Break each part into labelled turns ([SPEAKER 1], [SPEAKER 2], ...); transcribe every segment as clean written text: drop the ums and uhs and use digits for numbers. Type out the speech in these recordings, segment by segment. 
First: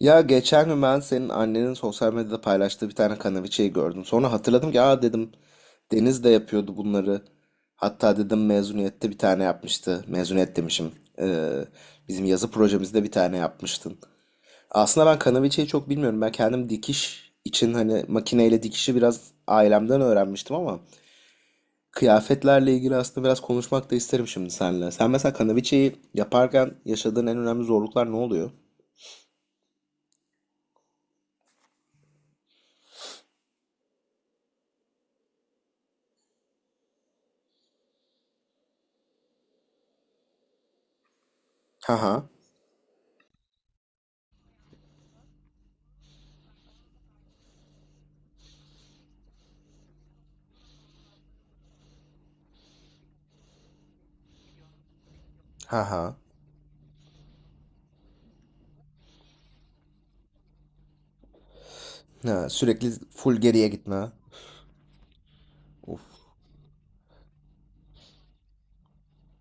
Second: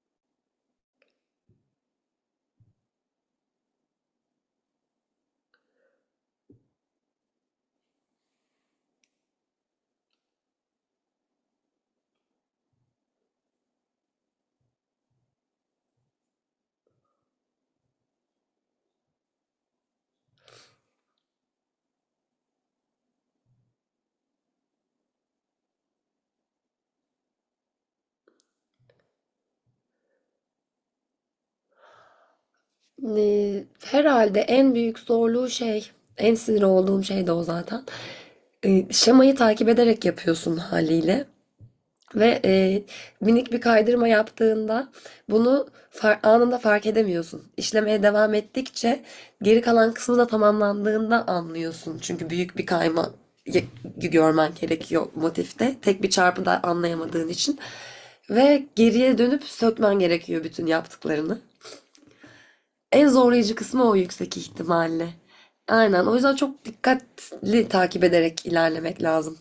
[SPEAKER 1] Ya geçen gün ben senin annenin sosyal medyada paylaştığı bir tane kanaviçeyi gördüm. Sonra hatırladım ki aa dedim Deniz de yapıyordu bunları. Hatta dedim mezuniyette bir tane yapmıştı. Mezuniyet demişim. Ee, bizim yazı projemizde bir tane yapmıştın. Aslında ben kanaviçeyi çok bilmiyorum. Ben kendim dikiş için hani makineyle dikişi biraz ailemden öğrenmiştim ama kıyafetlerle ilgili aslında biraz konuşmak da isterim şimdi seninle. Sen mesela kanaviçeyi yaparken yaşadığın en önemli zorluklar ne oluyor?
[SPEAKER 2] Herhalde en büyük zorluğu şey, en sinir olduğum şey de o zaten. Şemayı takip ederek yapıyorsun haliyle.
[SPEAKER 1] Ha ha.
[SPEAKER 2] Ve minik bir kaydırma yaptığında bunu anında fark edemiyorsun. İşlemeye devam ettikçe geri kalan kısmı da tamamlandığında anlıyorsun. Çünkü büyük bir kayma y- görmen gerekiyor motifte.
[SPEAKER 1] Ha
[SPEAKER 2] Tek bir
[SPEAKER 1] ha.
[SPEAKER 2] çarpıda anlayamadığın için. Ve geriye dönüp sökmen gerekiyor bütün yaptıklarını.
[SPEAKER 1] Ha, sürekli
[SPEAKER 2] En
[SPEAKER 1] full
[SPEAKER 2] zorlayıcı
[SPEAKER 1] geriye
[SPEAKER 2] kısmı o
[SPEAKER 1] gitme.
[SPEAKER 2] yüksek ihtimalle.
[SPEAKER 1] Of.
[SPEAKER 2] Aynen. O yüzden çok dikkatli takip ederek ilerlemek lazım.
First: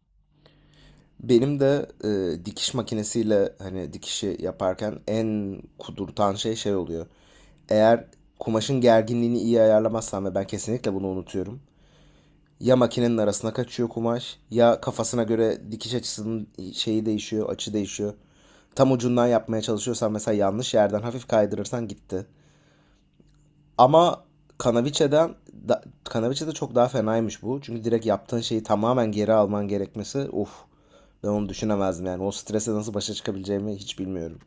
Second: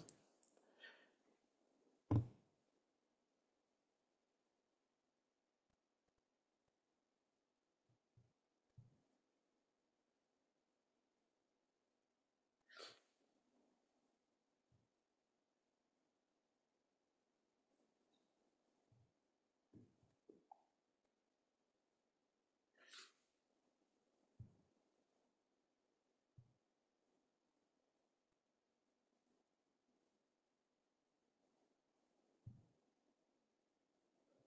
[SPEAKER 1] Benim de dikiş makinesiyle hani dikişi yaparken en kudurtan şey şey oluyor. Eğer kumaşın gerginliğini iyi ayarlamazsam ve ben kesinlikle bunu unutuyorum. Ya makinenin arasına kaçıyor kumaş ya kafasına göre dikiş açısının şeyi değişiyor, açı değişiyor. Tam ucundan yapmaya çalışıyorsan mesela yanlış yerden hafif kaydırırsan gitti. Ama Kanaviçe'den Kanaviçe'de çok daha fenaymış bu. Çünkü direkt yaptığın şeyi tamamen geri alman gerekmesi of. Ben onu düşünemezdim yani. O strese nasıl başa çıkabileceğimi hiç bilmiyorum.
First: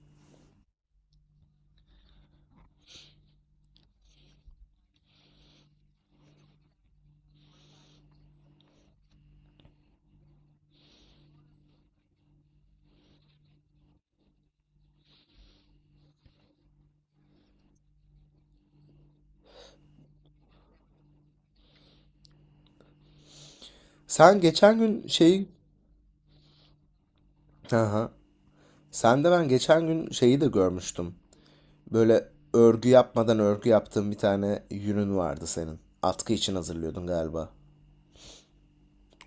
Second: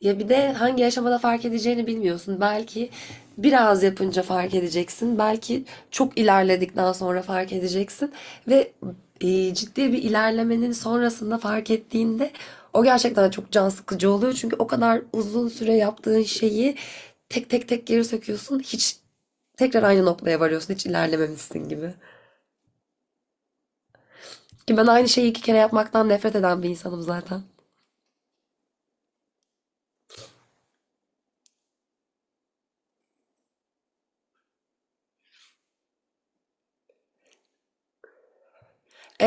[SPEAKER 2] Ya bir de hangi aşamada fark edeceğini bilmiyorsun. Belki biraz yapınca fark edeceksin. Belki çok ilerledikten sonra fark edeceksin. Ve ciddi bir ilerlemenin sonrasında fark ettiğinde o gerçekten çok can sıkıcı oluyor. Çünkü o kadar uzun süre yaptığın şeyi tek tek tek geri söküyorsun. Hiç tekrar aynı noktaya varıyorsun. Hiç ilerlememişsin gibi.
[SPEAKER 1] Sen
[SPEAKER 2] Ki
[SPEAKER 1] geçen
[SPEAKER 2] ben
[SPEAKER 1] gün
[SPEAKER 2] aynı şeyi iki
[SPEAKER 1] şeyi...
[SPEAKER 2] kere yapmaktan nefret eden bir insanım zaten.
[SPEAKER 1] Aha. Sen de ben geçen gün şeyi de görmüştüm. Böyle örgü yapmadan örgü yaptığın bir tane yünün vardı senin. Atkı için hazırlıyordun galiba.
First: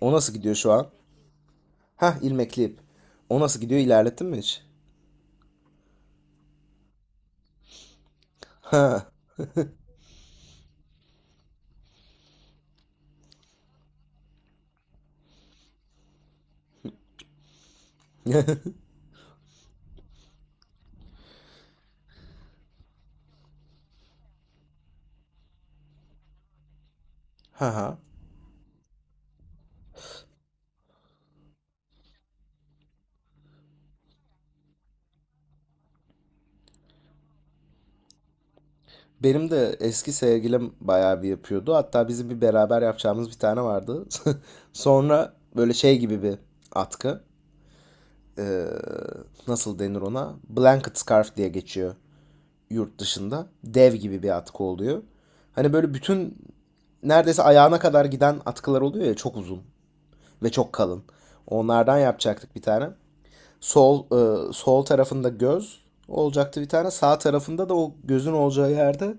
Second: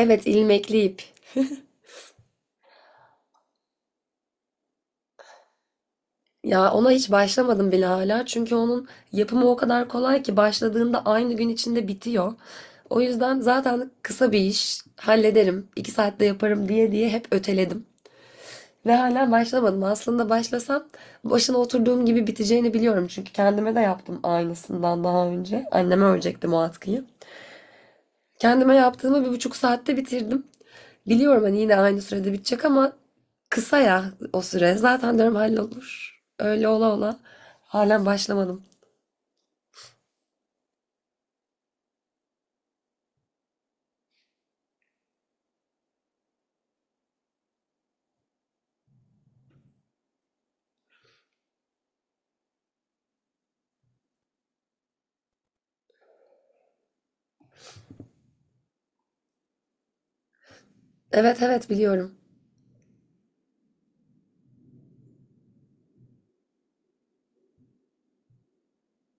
[SPEAKER 1] O nasıl gidiyor şu
[SPEAKER 2] ilmekli
[SPEAKER 1] an?
[SPEAKER 2] ip.
[SPEAKER 1] Hah, ilmekli ip. O nasıl gidiyor, ilerlettin mi hiç?
[SPEAKER 2] Ya ona hiç başlamadım bile hala. Çünkü onun
[SPEAKER 1] Ha.
[SPEAKER 2] yapımı o kadar kolay ki başladığında aynı gün içinde bitiyor. O yüzden zaten kısa bir iş, hallederim, 2 saatte yaparım diye diye hep öteledim. Ve hala başlamadım. Aslında başlasam başına oturduğum gibi biteceğini biliyorum. Çünkü kendime de yaptım aynısından daha önce. Anneme örecektim o atkıyı.
[SPEAKER 1] Ha ha.
[SPEAKER 2] Kendime yaptığımı 1,5 saatte bitirdim. Biliyorum hani yine aynı sürede bitecek ama kısa ya o süre. Zaten diyorum hallolur. Öyle ola ola. Halen başlamadım.
[SPEAKER 1] Benim de eski sevgilim bayağı bir yapıyordu. Hatta bizim bir beraber yapacağımız bir tane vardı. Sonra böyle şey gibi bir atkı. Ee, nasıl denir ona? Blanket scarf diye geçiyor yurt dışında. Dev gibi bir atkı oluyor. Hani böyle bütün neredeyse ayağına kadar giden atkılar oluyor ya, çok uzun ve çok kalın.
[SPEAKER 2] Evet evet
[SPEAKER 1] Onlardan
[SPEAKER 2] biliyorum.
[SPEAKER 1] yapacaktık bir tane. Sol sol tarafında göz olacaktı bir tane. Sağ tarafında da o gözün olacağı yerde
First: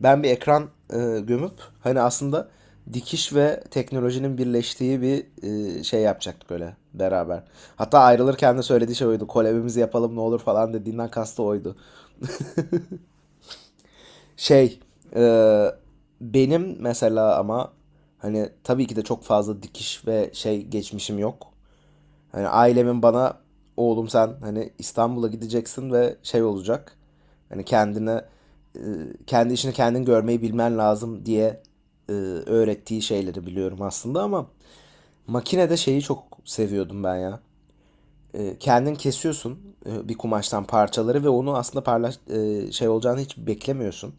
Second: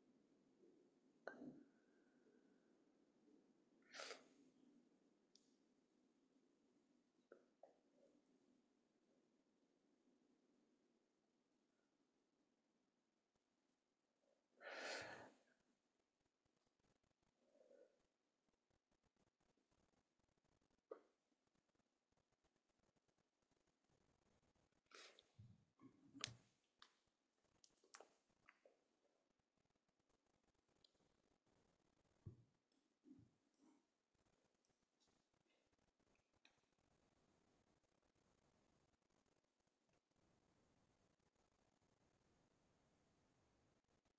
[SPEAKER 1] ben bir ekran gömüp hani aslında dikiş ve teknolojinin birleştiği bir şey yapacaktık öyle beraber. Hatta ayrılırken de söylediği şey oydu. Kolabimizi yapalım ne olur falan dediğinden kastı oydu. Şey e, benim mesela ama hani tabii ki de çok fazla dikiş ve şey geçmişim yok. Hani ailemin bana oğlum sen hani İstanbul'a gideceksin ve şey olacak. Hani kendine e, kendi işini kendin görmeyi bilmen lazım diye öğrettiği şeyleri biliyorum aslında ama makinede şeyi çok seviyordum ben ya. Kendin kesiyorsun bir kumaştan parçaları ve onu aslında parlaş şey olacağını hiç beklemiyorsun.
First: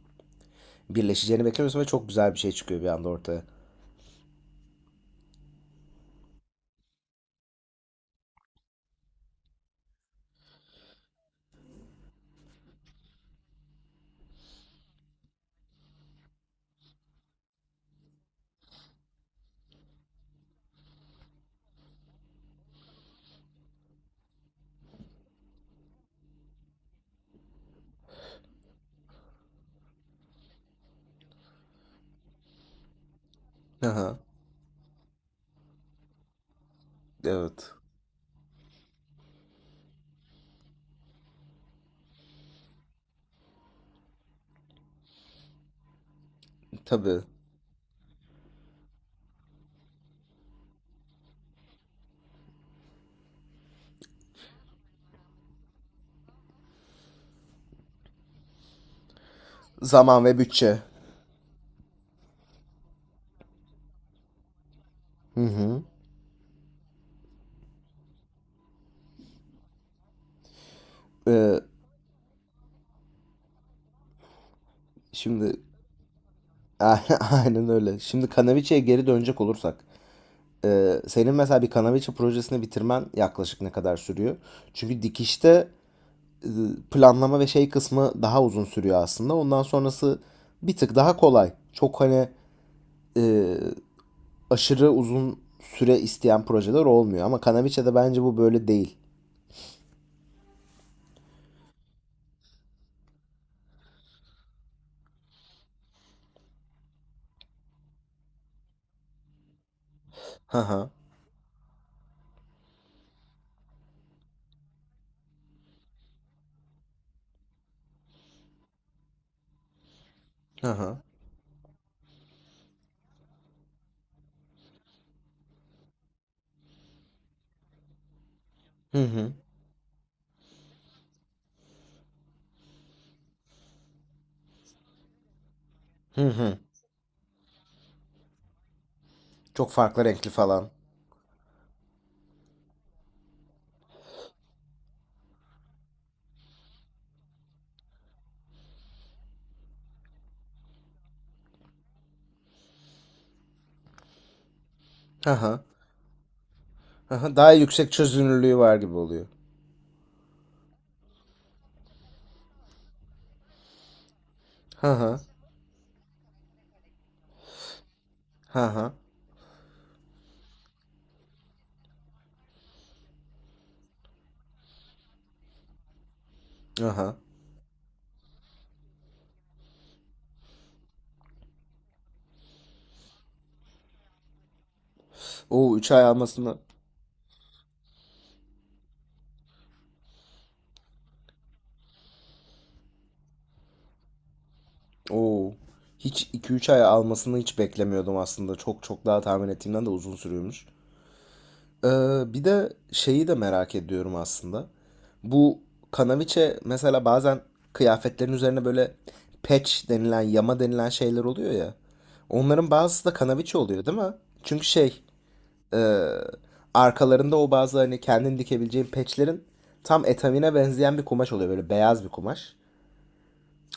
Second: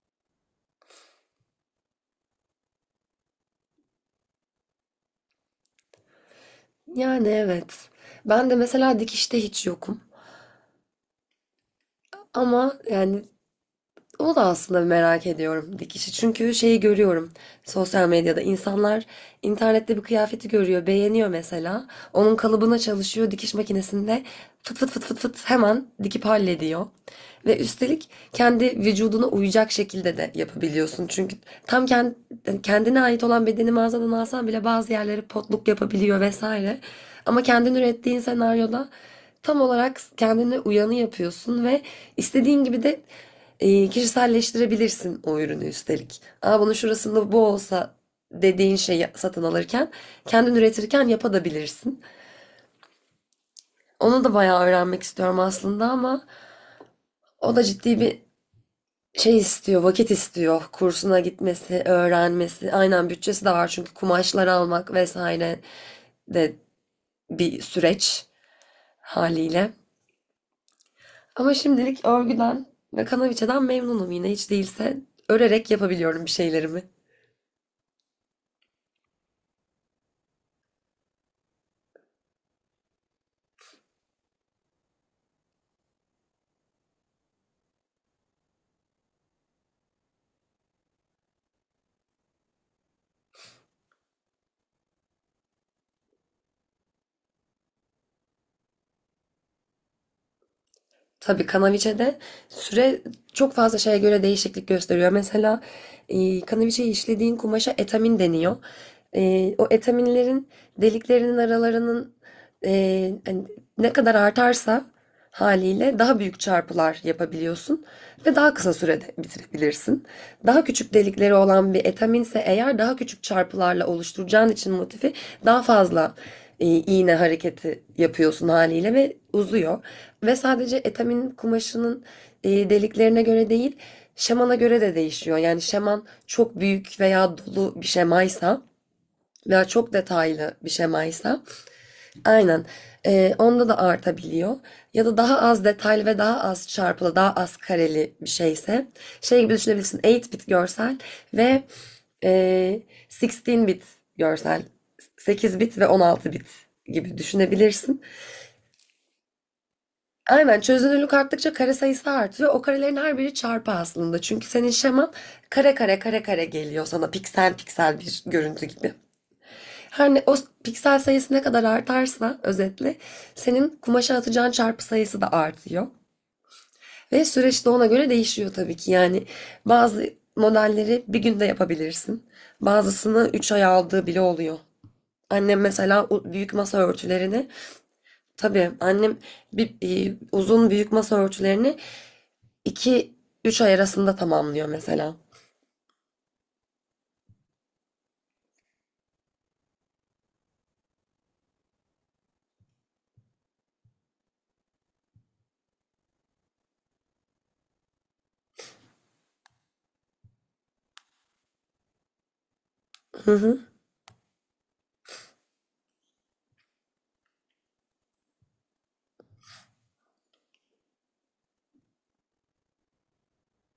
[SPEAKER 1] Birleşeceğini beklemiyorsun ve çok güzel bir şey çıkıyor bir anda ortaya.
[SPEAKER 2] Yani evet. Ben de mesela dikişte hiç yokum. Ama yani o da aslında merak ediyorum dikişi. Çünkü şeyi görüyorum sosyal medyada. İnsanlar internette bir kıyafeti görüyor, beğeniyor mesela. Onun kalıbına çalışıyor dikiş makinesinde fıt fıt fıt fıt fıt hemen dikip hallediyor. Ve üstelik kendi vücuduna uyacak şekilde de yapabiliyorsun. Çünkü tam kendine ait olan bedeni mağazadan
[SPEAKER 1] Aha,
[SPEAKER 2] alsan bile bazı yerleri potluk yapabiliyor vesaire. Ama
[SPEAKER 1] evet.
[SPEAKER 2] kendin ürettiğin senaryoda tam olarak kendine uyanı yapıyorsun ve istediğin gibi de kişiselleştirebilirsin o ürünü üstelik. Aa bunun
[SPEAKER 1] Tabii.
[SPEAKER 2] şurasında bu olsa dediğin şeyi satın alırken kendin üretirken yapabilirsin. Onu da bayağı öğrenmek istiyorum aslında ama o da ciddi bir şey istiyor, vakit
[SPEAKER 1] Zaman ve
[SPEAKER 2] istiyor.
[SPEAKER 1] bütçe.
[SPEAKER 2] Kursuna gitmesi, öğrenmesi. Aynen bütçesi de var çünkü kumaşlar almak
[SPEAKER 1] Hı
[SPEAKER 2] vesaire
[SPEAKER 1] hı.
[SPEAKER 2] de bir süreç haliyle. Ama
[SPEAKER 1] Ee,
[SPEAKER 2] şimdilik örgüden ve kanaviçeden memnunum yine hiç değilse
[SPEAKER 1] şimdi
[SPEAKER 2] örerek yapabiliyorum bir şeylerimi.
[SPEAKER 1] aynen aynen öyle. Şimdi Kanaviçe'ye geri dönecek olursak, senin mesela bir Kanaviçe projesini bitirmen yaklaşık ne kadar sürüyor? Çünkü dikişte e, planlama ve şey kısmı daha uzun sürüyor aslında. Ondan sonrası bir tık daha kolay. Çok hani e, aşırı uzun süre isteyen projeler olmuyor. Ama Kanaviçe'de bence bu böyle değil.
[SPEAKER 2] Tabii Kanaviçe'de süre çok fazla şeye göre değişiklik gösteriyor. Mesela Kanaviçe'yi işlediğin kumaşa etamin deniyor. O etaminlerin
[SPEAKER 1] Hı hı.
[SPEAKER 2] deliklerinin aralarının hani ne kadar artarsa haliyle daha büyük çarpılar yapabiliyorsun ve daha kısa sürede bitirebilirsin. Daha
[SPEAKER 1] Hı
[SPEAKER 2] küçük
[SPEAKER 1] hı.
[SPEAKER 2] delikleri olan bir etaminse eğer daha küçük çarpılarla oluşturacağın için motifi daha fazla iğne hareketi yapıyorsun haliyle
[SPEAKER 1] Hı
[SPEAKER 2] ve
[SPEAKER 1] hı.
[SPEAKER 2] uzuyor. Ve sadece etamin kumaşının deliklerine göre değil, şemana göre de değişiyor. Yani şeman
[SPEAKER 1] Hı hı.
[SPEAKER 2] çok büyük veya dolu bir şemaysa veya
[SPEAKER 1] Çok
[SPEAKER 2] çok
[SPEAKER 1] farklı renkli
[SPEAKER 2] detaylı bir
[SPEAKER 1] falan.
[SPEAKER 2] şemaysa aynen onda da artabiliyor. Ya da daha az detaylı ve daha az çarpılı, daha az kareli bir şeyse şey gibi düşünebilirsin 8-bit görsel ve e, 16-bit görsel
[SPEAKER 1] Hı
[SPEAKER 2] sekiz
[SPEAKER 1] hı.
[SPEAKER 2] bit ve 16-bit
[SPEAKER 1] Hı
[SPEAKER 2] gibi
[SPEAKER 1] hı. Daha yüksek
[SPEAKER 2] düşünebilirsin.
[SPEAKER 1] çözünürlüğü var gibi oluyor.
[SPEAKER 2] Aynen çözünürlük arttıkça kare sayısı artıyor. O karelerin her biri çarpı aslında. Çünkü senin
[SPEAKER 1] Hı
[SPEAKER 2] şeman
[SPEAKER 1] hı.
[SPEAKER 2] kare kare kare kare geliyor sana piksel piksel bir
[SPEAKER 1] Hı
[SPEAKER 2] görüntü
[SPEAKER 1] hı.
[SPEAKER 2] gibi. Her ne o piksel sayısı ne kadar artarsa özetle senin kumaşa atacağın çarpı sayısı da artıyor.
[SPEAKER 1] Aha.
[SPEAKER 2] Ve süreç de ona göre değişiyor tabii ki. Yani bazı modelleri bir günde yapabilirsin. Bazısını 3 ay aldığı bile oluyor. Annem
[SPEAKER 1] O 3 ay
[SPEAKER 2] mesela büyük
[SPEAKER 1] almasını
[SPEAKER 2] masa örtülerini tabii annem bir, uzun büyük masa örtülerini 2 3 ay arasında tamamlıyor mesela.
[SPEAKER 1] o hiç iki üç ay almasını hiç beklemiyordum aslında. Çok çok daha tahmin ettiğimden de uzun sürüyormuş. Bir de şeyi de merak ediyorum aslında. Bu kanaviçe mesela bazen kıyafetlerin üzerine böyle patch denilen, yama denilen şeyler oluyor ya. Onların bazısı da
[SPEAKER 2] Hı
[SPEAKER 1] kanaviçe
[SPEAKER 2] hı.
[SPEAKER 1] oluyor değil mi? Çünkü şey arkalarında o bazı hani kendin dikebileceğin patchlerin tam etamine benzeyen bir kumaş oluyor. Böyle beyaz bir kumaş.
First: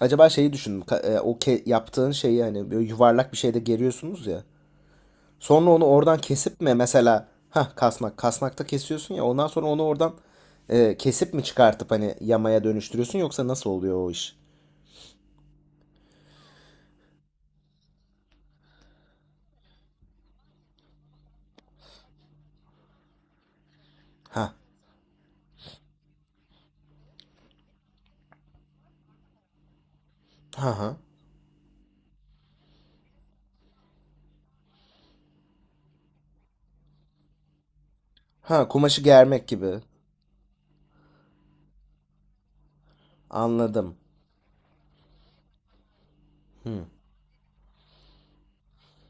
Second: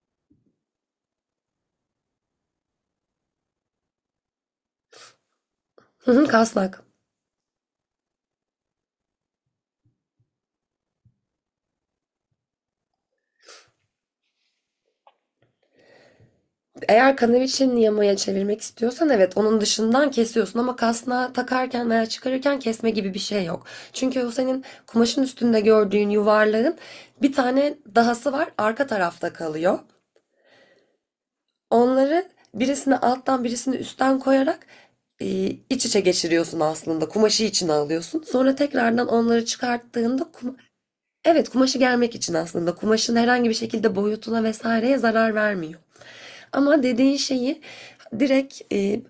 [SPEAKER 1] Acaba şeyi düşün. O yaptığın şeyi hani böyle yuvarlak bir şeyde geriyorsunuz ya. Sonra onu
[SPEAKER 2] Hı
[SPEAKER 1] oradan
[SPEAKER 2] hı,
[SPEAKER 1] kesip mi
[SPEAKER 2] kasnak.
[SPEAKER 1] mesela, ha kasnak, kasnakta kesiyorsun ya ondan sonra onu oradan kesip mi çıkartıp hani yamaya dönüştürüyorsun yoksa nasıl oluyor o iş?
[SPEAKER 2] Eğer kanaviçenin yamaya çevirmek istiyorsan evet onun dışından kesiyorsun ama kasnağı takarken veya çıkarırken kesme gibi bir şey yok. Çünkü o
[SPEAKER 1] Ha.
[SPEAKER 2] senin kumaşın üstünde gördüğün yuvarlağın bir tane dahası var arka tarafta kalıyor.
[SPEAKER 1] Ha ha.
[SPEAKER 2] Onları birisini alttan birisini üstten koyarak e, iç içe geçiriyorsun aslında. Kumaşı içine alıyorsun. Sonra
[SPEAKER 1] Ha, kumaşı
[SPEAKER 2] tekrardan onları
[SPEAKER 1] germek gibi.
[SPEAKER 2] çıkarttığında. Evet, kumaşı germek için aslında. Kumaşın herhangi bir şekilde
[SPEAKER 1] Anladım.
[SPEAKER 2] boyutuna vesaireye zarar vermiyor. Ama dediğin şeyi direkt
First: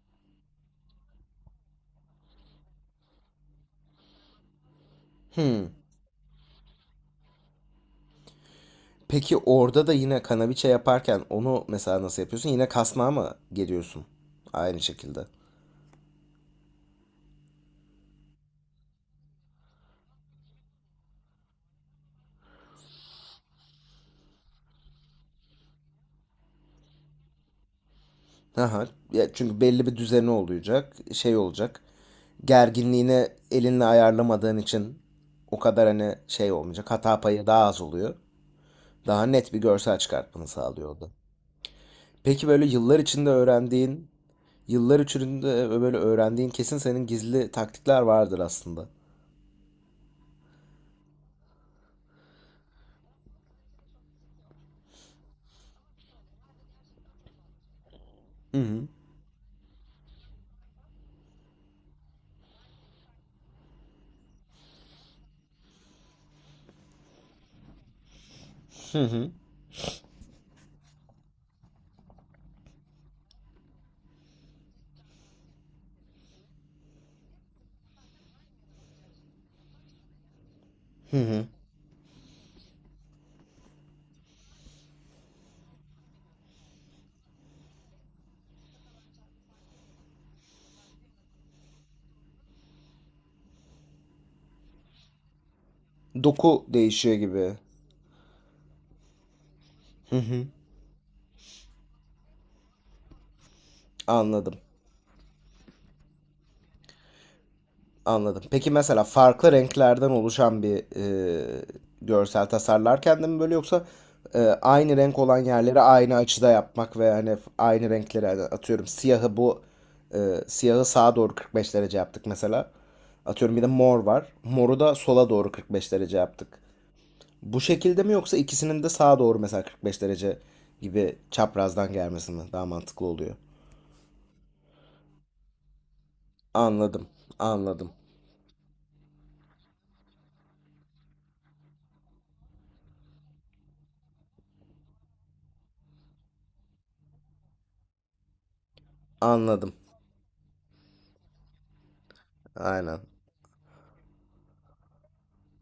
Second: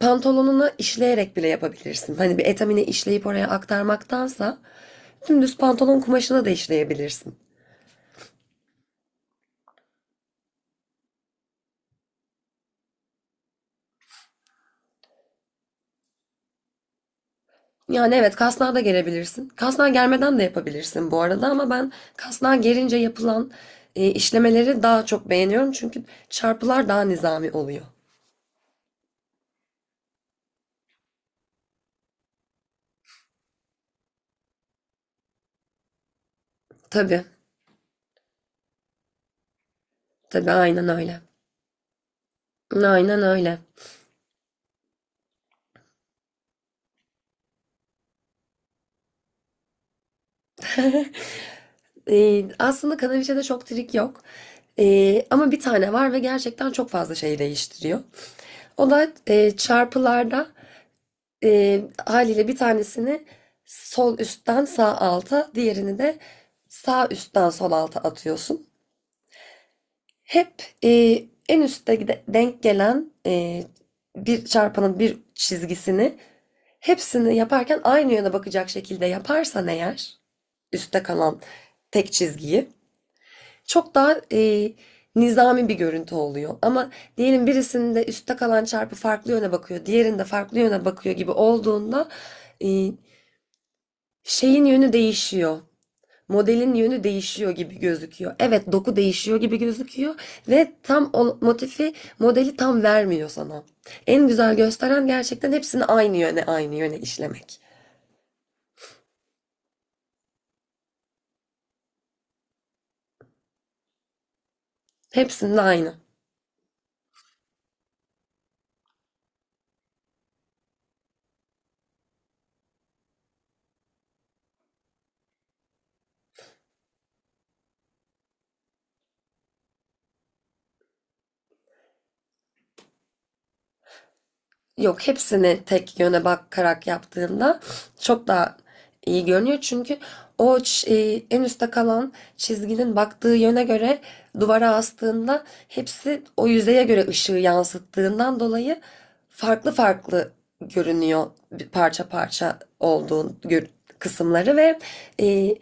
[SPEAKER 2] pantolonuna işleyerek bile yapabilirsin. Hani bir etamine işleyip oraya aktarmaktansa dümdüz
[SPEAKER 1] Hmm.
[SPEAKER 2] pantolon kumaşına da işleyebilirsin.
[SPEAKER 1] Peki orada da yine kanaviçe yaparken onu mesela nasıl yapıyorsun? Yine kasnağa mı geriyorsun? Aynı şekilde.
[SPEAKER 2] Yani evet kasnağa da gerebilirsin. Kasnağa germeden de yapabilirsin bu arada ama ben kasnağa gerince yapılan işlemeleri daha çok beğeniyorum. Çünkü çarpılar daha nizami oluyor.
[SPEAKER 1] Aha. Ya çünkü belli bir düzeni olacak, şey olacak. Gerginliğini elinle ayarlamadığın için o kadar hani şey olmayacak. Hata
[SPEAKER 2] Tabii,
[SPEAKER 1] payı daha az oluyor. Daha net bir görsel çıkartmanı
[SPEAKER 2] tabii aynen
[SPEAKER 1] sağlıyor o da.
[SPEAKER 2] öyle.
[SPEAKER 1] Peki böyle
[SPEAKER 2] Aynen öyle.
[SPEAKER 1] yıllar içinde böyle öğrendiğin kesin senin gizli taktikler vardır aslında.
[SPEAKER 2] Aslında kanaliçede çok trik yok. Ama bir tane var ve gerçekten çok fazla şey değiştiriyor.
[SPEAKER 1] Hı hı.
[SPEAKER 2] O da çarpılarda haliyle bir tanesini sol üstten sağ alta, diğerini de sağ üstten sol alta atıyorsun. Hep en üstte denk gelen bir çarpanın bir çizgisini hepsini yaparken aynı yöne bakacak şekilde yaparsan eğer üstte kalan tek çizgiyi çok daha nizami bir görüntü oluyor. Ama diyelim birisinde üstte kalan çarpı farklı yöne bakıyor, diğerinde farklı yöne bakıyor gibi olduğunda e, şeyin yönü değişiyor.
[SPEAKER 1] Doku
[SPEAKER 2] Modelin yönü
[SPEAKER 1] değişiyor
[SPEAKER 2] değişiyor
[SPEAKER 1] gibi.
[SPEAKER 2] gibi gözüküyor. Evet, doku değişiyor gibi gözüküyor ve tam o motifi, modeli tam vermiyor sana. En
[SPEAKER 1] Anladım.
[SPEAKER 2] güzel gösteren gerçekten hepsini aynı yöne, aynı yöne işlemek.
[SPEAKER 1] Anladım. Peki mesela farklı renklerden oluşan bir e, görsel tasarlarken de mi böyle yoksa aynı renk olan
[SPEAKER 2] Hepsinde
[SPEAKER 1] yerleri
[SPEAKER 2] aynı.
[SPEAKER 1] aynı açıda yapmak ve hani aynı renkleri hani atıyorum e, siyahı sağa doğru 45 derece yaptık mesela. Atıyorum bir de mor var. Moru da sola doğru 45 derece yaptık. Bu şekilde mi yoksa ikisinin de sağa doğru mesela 45 derece gibi çaprazdan gelmesi mi daha mantıklı oluyor?
[SPEAKER 2] Yok hepsini tek yöne bakarak
[SPEAKER 1] Anladım.
[SPEAKER 2] yaptığında
[SPEAKER 1] Anladım.
[SPEAKER 2] çok daha iyi görünüyor. Çünkü o en üstte kalan çizginin baktığı yöne göre duvara astığında hepsi o yüzeye göre ışığı yansıttığından dolayı farklı
[SPEAKER 1] Anladım.
[SPEAKER 2] farklı görünüyor bir parça parça
[SPEAKER 1] Aynen.
[SPEAKER 2] olduğu kısımları ve e,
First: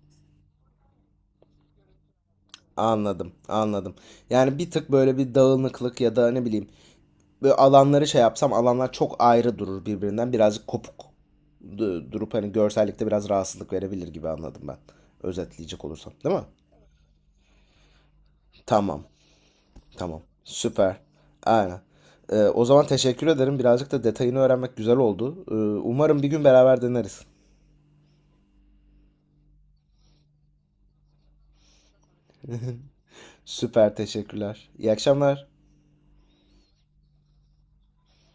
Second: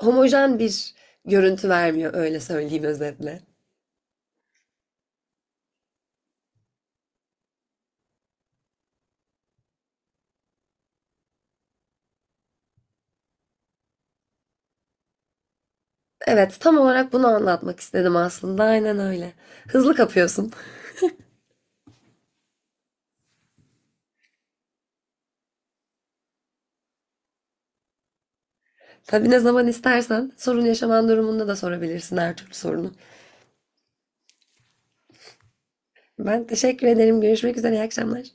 [SPEAKER 2] homojen bir görüntü vermiyor öyle söyleyeyim
[SPEAKER 1] Anladım,
[SPEAKER 2] özetle.
[SPEAKER 1] anladım. Yani bir tık böyle bir dağınıklık ya da ne bileyim böyle alanları şey yapsam alanlar çok ayrı durur birbirinden birazcık kopuk durup hani görsellikte biraz rahatsızlık verebilir gibi anladım ben. Özetleyecek olursam, değil mi?
[SPEAKER 2] Evet tam olarak bunu anlatmak istedim aslında aynen
[SPEAKER 1] Tamam,
[SPEAKER 2] öyle. Hızlı
[SPEAKER 1] tamam.
[SPEAKER 2] kapıyorsun.
[SPEAKER 1] Süper. Aynen. O zaman teşekkür ederim. Birazcık da detayını öğrenmek güzel oldu. Umarım bir gün beraber deneriz.
[SPEAKER 2] Tabii ne zaman istersen sorun yaşaman durumunda da sorabilirsin her türlü sorunu.
[SPEAKER 1] Süper, teşekkürler. İyi akşamlar.
[SPEAKER 2] Ben teşekkür ederim. Görüşmek üzere. İyi akşamlar.